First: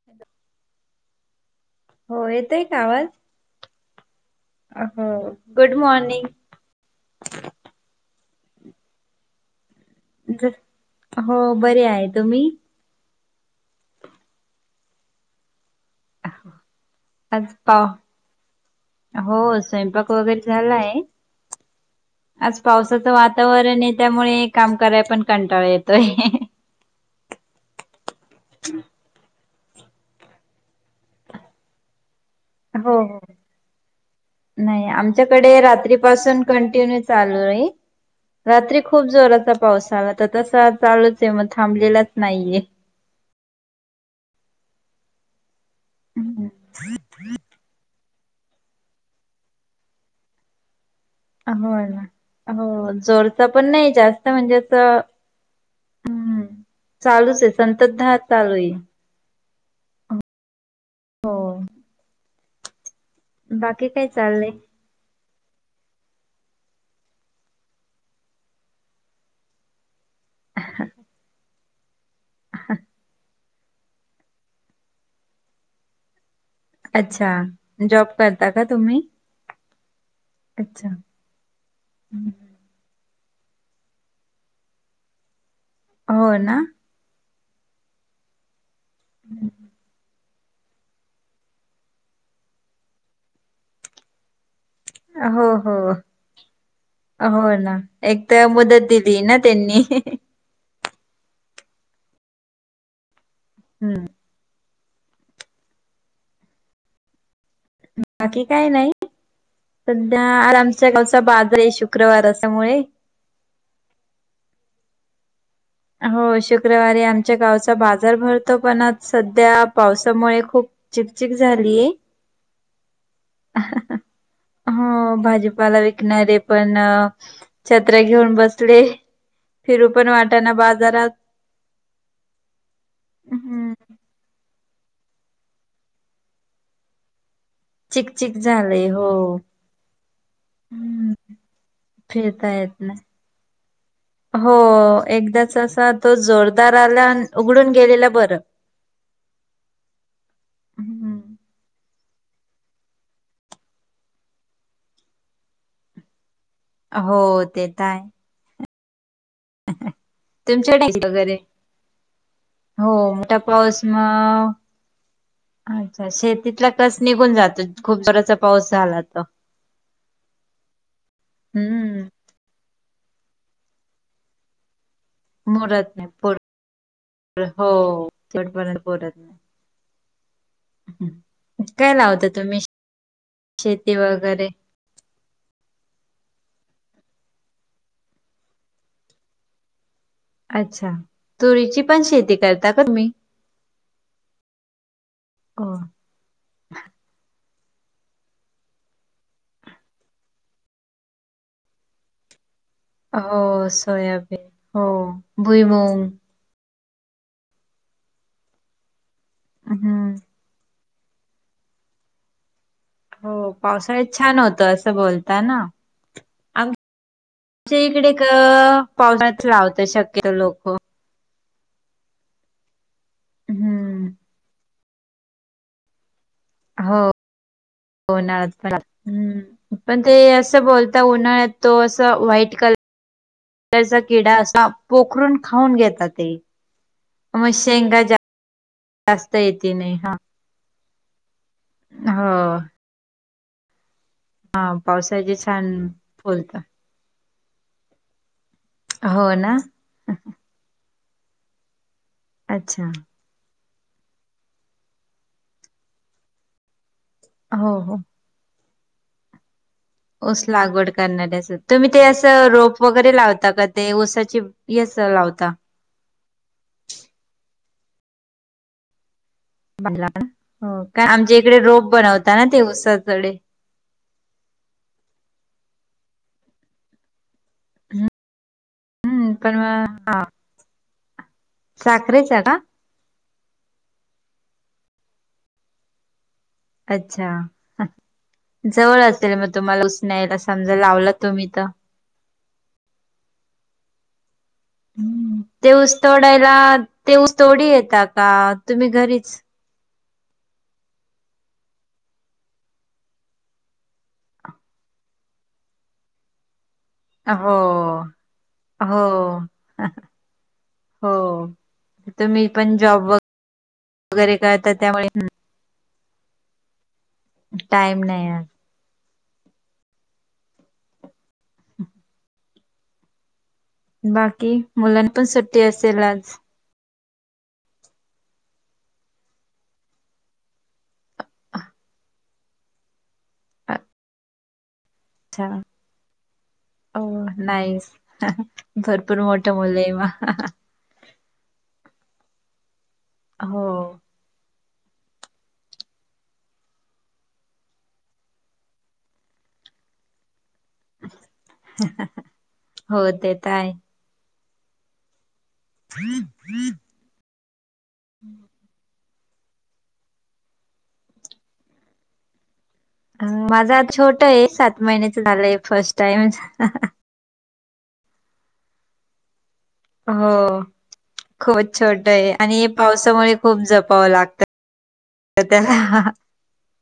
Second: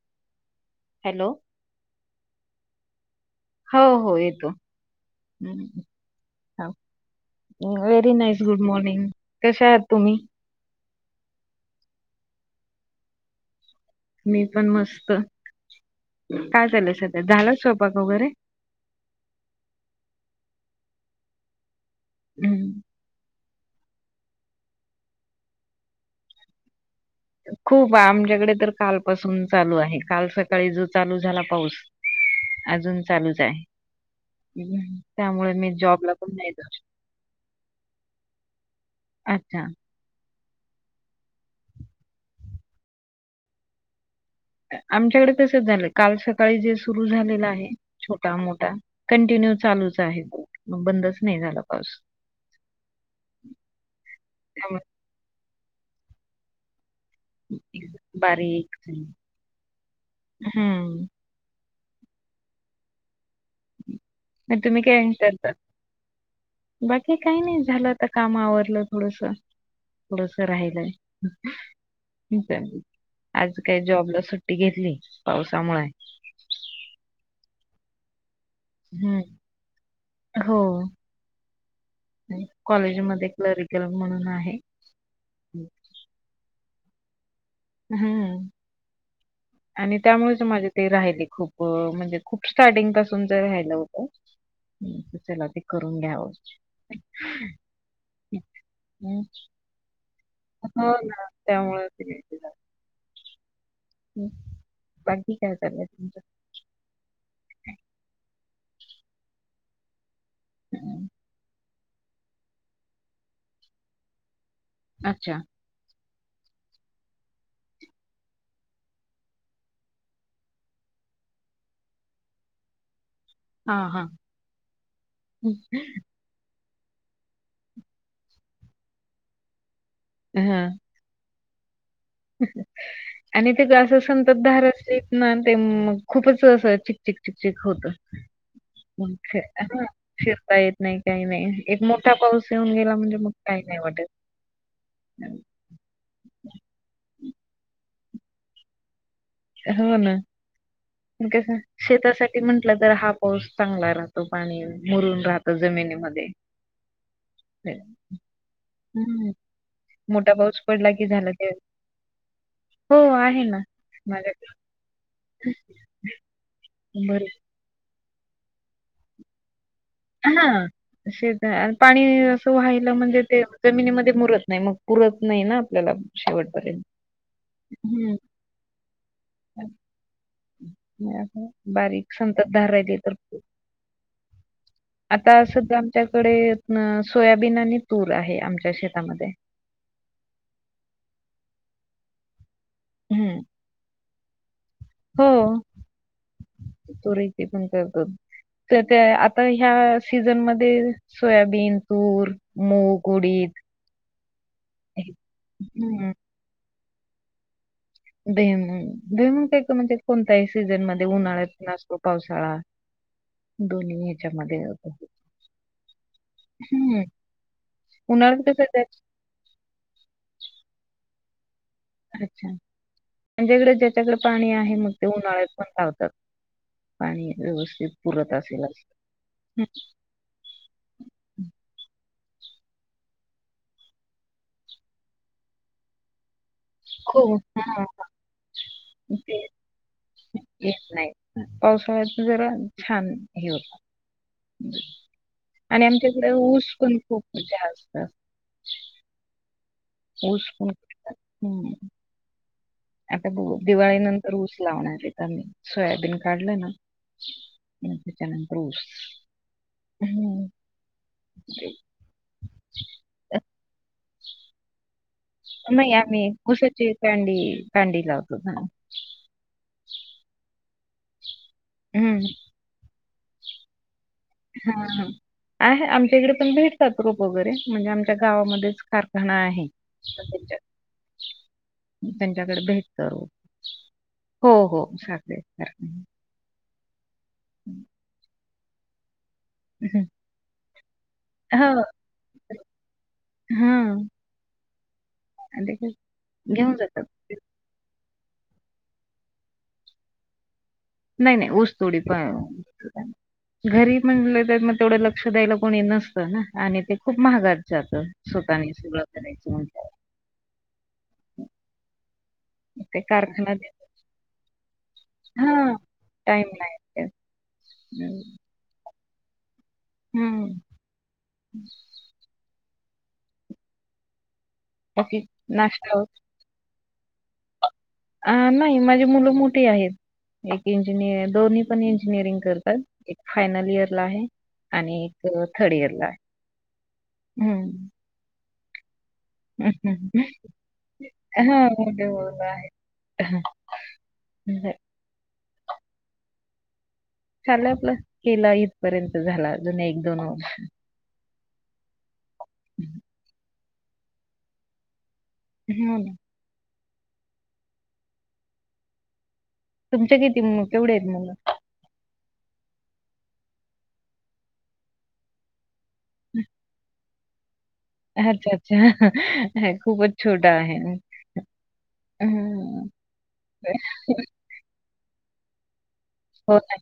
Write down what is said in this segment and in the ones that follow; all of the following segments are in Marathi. [inaudible] हॅलो. होय येतोय का आवाज? हो हो येतो. ह good morning. Very nice good morning. कशा आहात तुम्ही? हो बरी आहे. तुम्ही? मी पण मस्त. काय चालंय सध्या? आज झालं पाव स्वयपाक वगैरे? हो स्वयंपाक वगैरे झालाय. आज हम्म पावसाच वा तावरणे त्यामुळे काम कराय पण कंटाळा येतोय. खूप आमच्याकडे तर कालपासून चालू आहे. काल सकाळी जो चालू झाला पाऊस. हो अजून हो. चालूच आहे. नाही हम्म. त्यामुळे आमच्याकडे मी जॉबला पण रात्रीपासून नाही जाऊ कंटिन्यू चालूय. रात्री खूप शकत. जोराचा अच्छा पाऊस आला त तसा चालूचे. म थांबलेलाच नाहीये. आमच्याकडे तसच झालं. काल हम्म. सकाळी जे सुरु झालेलं आहे. छोटा मोठा कंटिन्यू चालूच आहे. म बंदच नाही झाला होय पाऊस. ना. हो जोरचा पण नाही जास्त म्हणजे अस त्यामुळे आहे संततधार चालू आहे. बारीक. हम्म. हो बाकी काय चालले? [unintelligible] बाकी काही नाही. झालं आता काम आवरलं थोडस. थडस राहिलंय. [unintelligible] आज काय जॉबला सुट्टी घेतली? पावसामुळे? अच्छा, जॉब करता का तुम्ही? हम्म. हो अच्छा. कॉलेजमध्ये क्लरिकल म्हणून आहे. हो ना. हम्म, आणि त्यामुळेच माझे ते राहिले खूप. म्हणजे खूप स्टार्टिंग पासून च रायलं होतं. म्हटलं चला हो ते हो करून घ्यावं. हो ना एक तर मुदत दिली हम्म. ना त्यांनी हो ना त्यामुळेच की. हम्म. बाकी काय चाललंय तुमचं? बाकी काय नाही. सध्या आज आमच्या हम्म. गावचा बाजार ये शू. शुक्रवार असामुळे. अच्छा. हो शुक्रवारी आमच्या गावचा बाजार भरतो पण, आज सध्या पावसामुळे खूप चीकचीक झालीये. हा हा हो हम्म. भाजीपाला विकणारे पण छत्र्या घेऊन बसले. फिरू पण वाटाना हा बाजारात. आणि ते हम्म असं संततधार असत ना ते खूपच असं चिकचिक. चिकचक होत, चिकचिक झालंय हो म काय फिरता येत नाही हम्म काय नाही एक मोठा पाऊस फिरता येत येऊन गेला, नाही म्हणजे मग काही नाही वाटत हो एकदाच असा तो जोरदार आला अन उघडून गेलेला बरं हो ना हम्म. कस शेतासाठी म्हंटलं तर हा पाऊस चांगला राहतो पाणी मुरून राहत जमिनीमध्ये. हो तेेत आहे हम्म मोठा पाऊस पडला तुमच्याकडे की झाल वगैरे ते हो मोठा आहे ना पाऊस माझ्याकडे मग अच्छा शेतीतल कस भरपूर निघून जात खूप जोराचा पाऊस झाला तर हा शेतात पाणी हम्म व्हायला म्हणजे ते जमिनीमध्ये मुरत नाही मग पुरत नाही ना आपल्याला मुरत नाही पोर शेवटपर्यंत हो हम् शेवटपर्यंत पुरत नाही. काय बारीक लावता तुम्ही संततधार राहिली तर शेती वगैरे आता सध्या आमच्याकडे सोयाबीन आणि तूर आहे आमच्या शेतामध्ये. अच्छा, तुरीची पण शेती करता का तुम्ही? हम्म. हो, तुरीची पण करतो तर त्या आता ह्या सीझनमध्ये सोयाबीन, तूर, मूग हो उडीद सोयाबीन हो भुईमंग हम्म, भुईमुंग एक म्हणजे हम्म. कोणत्याही सीझन मध्ये उन्हाळ्यात पण असतो पावसाळा हो दोन्ही पावसाळ्यात छान ह्याच्यामध्ये होतं, होतो असं बोलताना अ हम्म आमच्या इकडे का उन्हाळ्यात कसं त्या- पावसाळ्यात लावत शक्यतो लोक अच्छा म्हणजे इकड, हम्म. ज्याच्याकडे पाणी आहे मग ते उन्हाळ्यात पण लावतात हो पाणी व्यवस्तीत पुरत उन्हाळ्यात असेल पण लावतात. असं हम्म पण ते असं बोलता उन्हाळ्यात तो असं व्हाईट कलर किडा असा पोखरून खाऊन घेता ते हो. मग हां. शेंगा जा जास्त येते नाही हा घेत नाहीत, पावसाळ्यात जरा हो छान हे होत. हा पावसाचे छान आणि आमच्याकडे फुलत ऊस पण खूप जास्त हो ना. ऊस पण [unintelligible] हम. अच्छा. आता बघू दिवाळी नंतर ऊस लावणार येत आम्ही, सोयाबीन काढलं ना हो मग हो. त्याच्यानंतर ऊस ऊस हं. लागवड करणार्या [unintelligible] अस, तुम्ही ते असं रोप वगैरे लावता का ते ऊसाची येस [unintelligible] लावता? नाही आम्ही ऊसाची कांडी कांडी लावतो हा. [unintelligible] हो काय आमच्या इकडे रोप हं. बनवता ना ते उसाकडे हा आहे, आमच्या इकडे पण भेटतात रोप वगैरे म्हणजे आमच्या गावामध्येच हम्म कारखाना पण आहे, मग तर हा त्यांच्यात साखरेचा का त्यांच्याकडे भेटत रोप, हो हो चालेल [unintelligible] अच्छा जवळ असेल, मग तुम्हाला ऊस न्यायला समजा लावला तुम्ही तर हम हं, ते ऊस तोडायला घेऊन जातात. ते ऊस तोडी येता का, तुम्ही घरीच? नाही -नाही उसतोडी येतात. घरी म्हणले तर म तेवढं लक्ष द्यायला कोणी नसतं ना, आणि ते खूप महागात हो जात स्वतःनी सगळं हो करायचं म्हटल्यावर. हो तुम्ही पण ते जॉब व कारखान्यात वगैरे करता त्यामुळे, हं हा टाईम नाही मिळत. टाइम नाही, हा. हम्म, बाकी, मुलांना बाकी पण सुट्टी असेल नाश्ता आज? अ नाही माझी मुलं मोठी आहेत, एक इंजिनिअर, दोन्ही पण इंजिनिअरिंग करत तात, एक फायनल इयर ला आहे, आणि एक अच्छा थर्ड इयरला आहे, हम्म. हाहा, भरपूर मोठे मुलं ये म हाहा. हा मोठे मुलं आहे. हो, [inaudible] चालंल आपलं केला इथं पर्यंत झाला, अजुन एक दोन व हो, ते त आहे. ना [inaudible] तुमचे किती म केवढेत मुलं? माझा आ छोट आहे सात महिन्याच झालंय, फर्स्ट टाइम च. अच्छा -अच्छा, खूपच हो छोटा आहे. खूपच छोटं ये आणि हे हं. पावसामुळे खुप जपावं लागतं. त त्याला. हो ना,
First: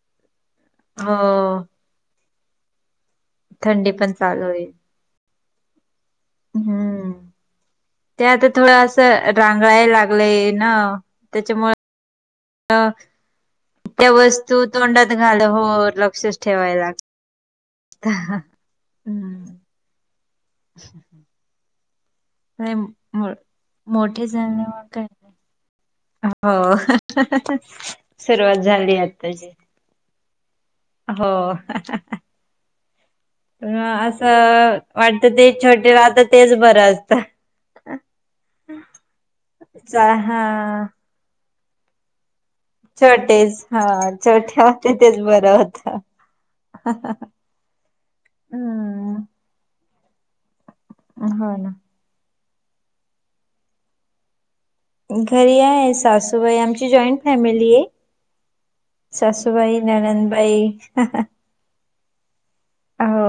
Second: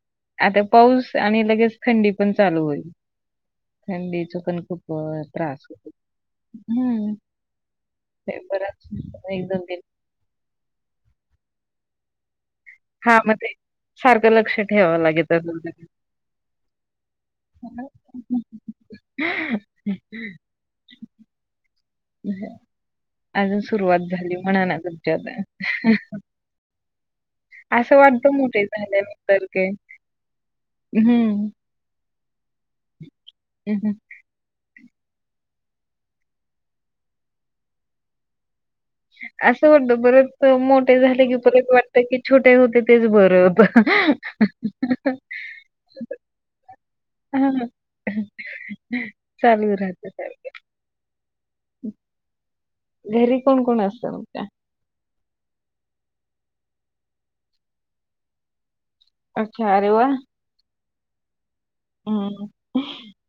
आता पाऊस हो आणि लगेच थंडी पण चालू होईल. थंडी थंडीच चालू पण आहे खूप त्रास होतो. हम्म, हं. ते आता थोडं असं दिन रांगायला लागलं. लंय ना त्याच्यामुळं [inaudible] अ हां, मग ते त्या सारखं लक्ष वस्तू ठेवावं तोंडात लागेल घाल हो अजून लक्षच ठेवायला लागतं. हम, [unintelligible] [inaudible] नाही, मो- अजून सुरुवात मोठे झाली म्हणाय झाल्यावर लागलं काय त्याला हो, सुरुवात मोठे झाली झाल्यानंतर आत्ताशी. काय हो, हा हं. अस त वाटत ते छोटे राहता तेच बरं असतं. असं वाटतं परत मोठे झाले की, परतं वाटत की छोटे होते तेच बरं छोटेच होतं. अच्छा, हा ना, हम्म चालू राहतं त्याचं. हो ना. [inaudible] घरी कोण- कोण असतं तुमच्या? घरी आहे सासूबाई आमची जॉईंट फॅमिली आहे. अच्छा, सासूबाई, अरे ननंद बाई हम्म,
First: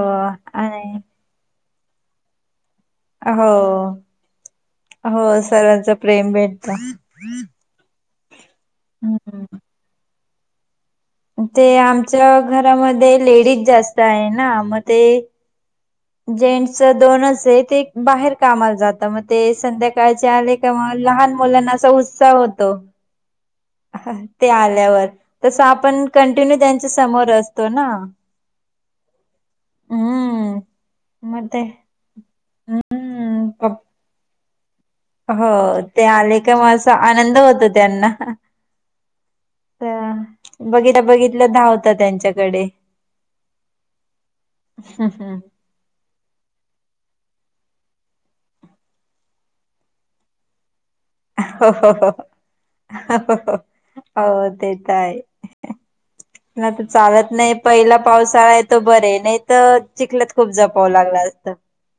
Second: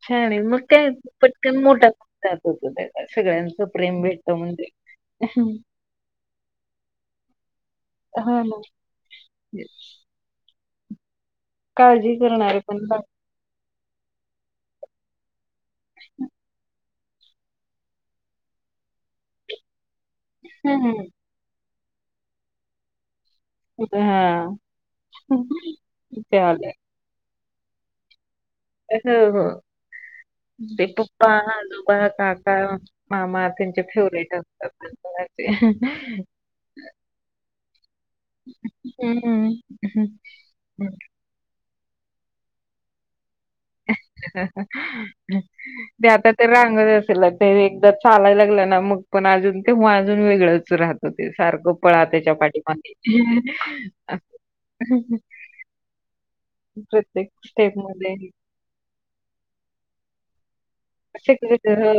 छान आहे मगं काय आणि पटकन मोठा जात होत त्या हो सगळ्यांचं प्रेम भेटत म्हणजे हो सर्वांच प्रेम भेटत. हा. ते काळजी आमच्या करणारे पण लागतात. घरामध्ये लेडीज जास्त आहे ना मग ते जेन्स अस दोनच ते बाहेर कामाला जात मग ते संध्या काळचे आले का हं, मग हं. लहान मुलांना असा उत्साह होतो. ते हां. आल्यावर तस आपण कंटिन्यू चालेल. त्यांच्या समोर असतो ना. हो हो हम्म ते पप्पा मग ते [unintelligible] परत काका, मामा हम्म त्यांचे पप- फेवरेट अस हो ते आले का मग असा आनंद होतो त्यांना. हं, अ हं. बघितल्या, बघितल्या धावता त्यांच्याकडे. [unintelligible] हो ते आता ते रांगच असेल ते एकदा चालाय लागलं ना मग पण अजून ते माजून वेगळंच राहत. होते सारखं हो पळा हो त्याच्या पाठीमागे. हो हो, नाही तर चालत प्रत्येक नाही स्टेप पहिला मध्ये पावसाळा आहे तो बरे नाही तर चिखलात खूप जपाव लागल असत. सेक्रेटरी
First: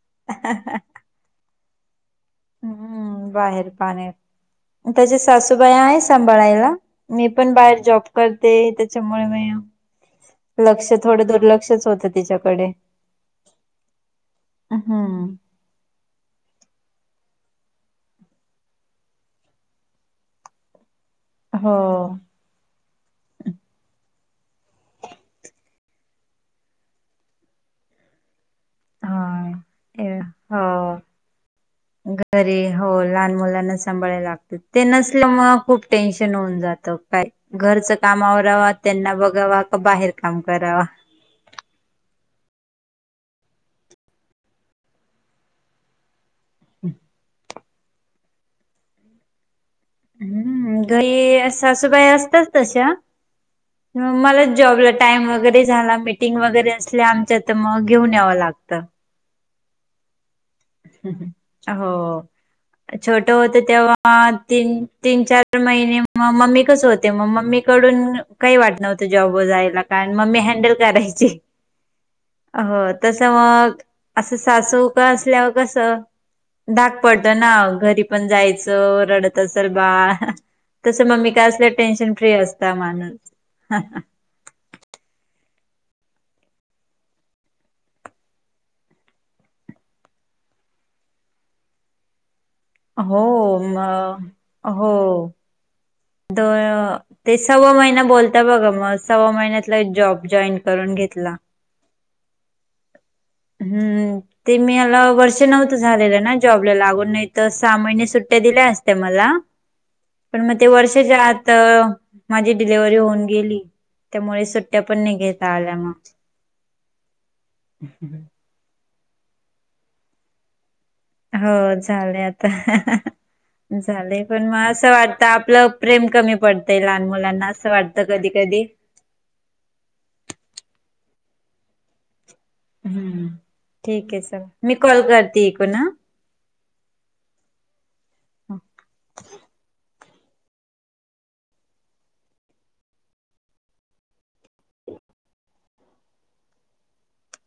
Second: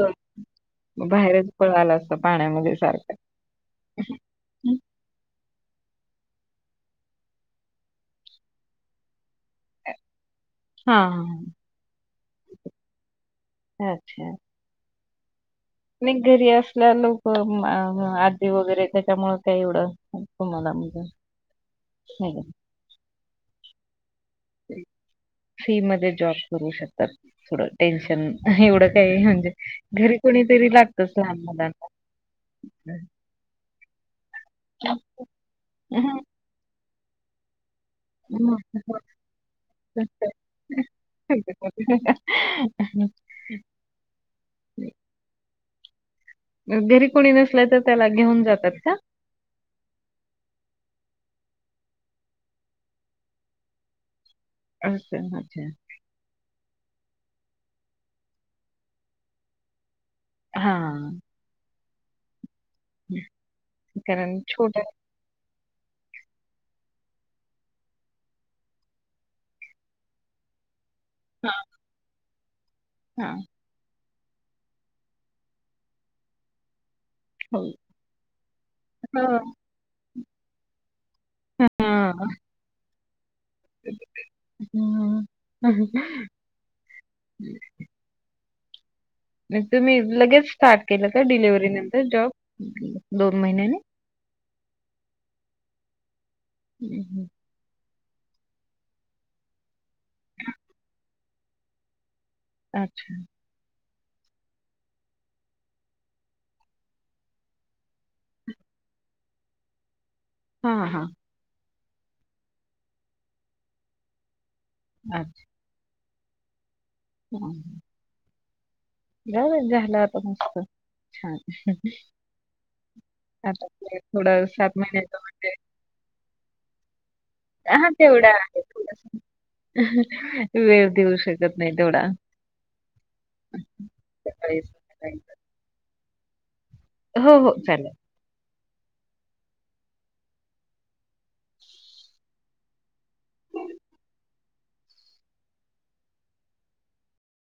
बाहेरच पळाला. पाण्यामध्ये सारखा हम्म, बाहेर पाण्यात तश्या सासूबाई आहेत सांभाळाला. मी पण बाहेर जॉब करते त्याच्यामुळे मी अ [inaudible] लक्ष थोडं दुर्लक्षच होतं तिच्याकडे हा अच्छा हम्म. नाही घरी असल्या लोक आजी वगैरे त्याच्यामुळ काय एवढं तुम्हाला म्हणजे हो. नाही का फी मध्ये जॉब करू शकतात थोड टेन्शन एवढ काही हा म्हणजे घरी ए- कोणी हो तरी लागतच लहान घरी हो मुलांना. लहान मुलांना सांभायला लागते ते नसल्यामुळे खूप टेन्शन होऊन जात का घरच काम हं. अवरवा त्यांना बघावा का बाहेर काम करावा. [unintelligible] घरी कोणी नसलाय तर त्याला घेऊन जातात का? हम्म, घरी सासूबाई असताच तशा मला जॉबला असं टाईम वगैरे अच्छा. झाला मीटिंग वगैरे असल्या आमच्या तर मग घेऊन यावं लागत. हां, हो छोट होत तेव्हा कारण छोटा तीन तीन, चार महिने मग मम्मी कडे होते मग मम्मी कडून काही वाटत नव्हतं जॉब वर जायला. काय मम्मी हँडल करायची. ची हां, हो तस हां. मग अस सासु काळ असल्यावर कस धाक पडतो ना हो. घरी पण जायच रडत हो. असल बाळ तस मम्मी काडे असल्यावर टेन्शन हां. फ्री असत माणूस. हम्म. हम्म [inaudible] तुम्ही लगेच स्टार्ट केलं का डिलिव्हरी नंतर जॉब? हो महिन्याने? म हो द हं, हं. तेच [inaudible] सव्वा महिना बोलता बघा मग सव्वा महिन्यातला एक जॉब जॉईन करून घेतला. अच्छा हम्म ते मला वर्ष नव्हतं झालेलं ना जॉबला लागून नाही तर सहा महिने सुट्ट्या दिल्या असत्या मला. पण मग ते हां, हां. वर्षाच्या आत माझी डिलव्हरी होऊन गेली. त्यामुळे सुट्ट्या पण नाही अच्छा. घेता आल्या मग. [inaudible] [inaudible] जाऊदे झाल आता मस्त छान. हो झाले, आता आता ते झाले थोडं पण म असं महिन्याचं वाटत म्हणजे आपलं प्रेम कमी पडतय लहान मुलांना असं हा वाटतं कधी तेवढा अ कधी ह वेळ देऊ शकत नाही तेवढा. हम्म ठीकये चल सकाळी मी कॉल करते इकुन अ हो, हो चालेल.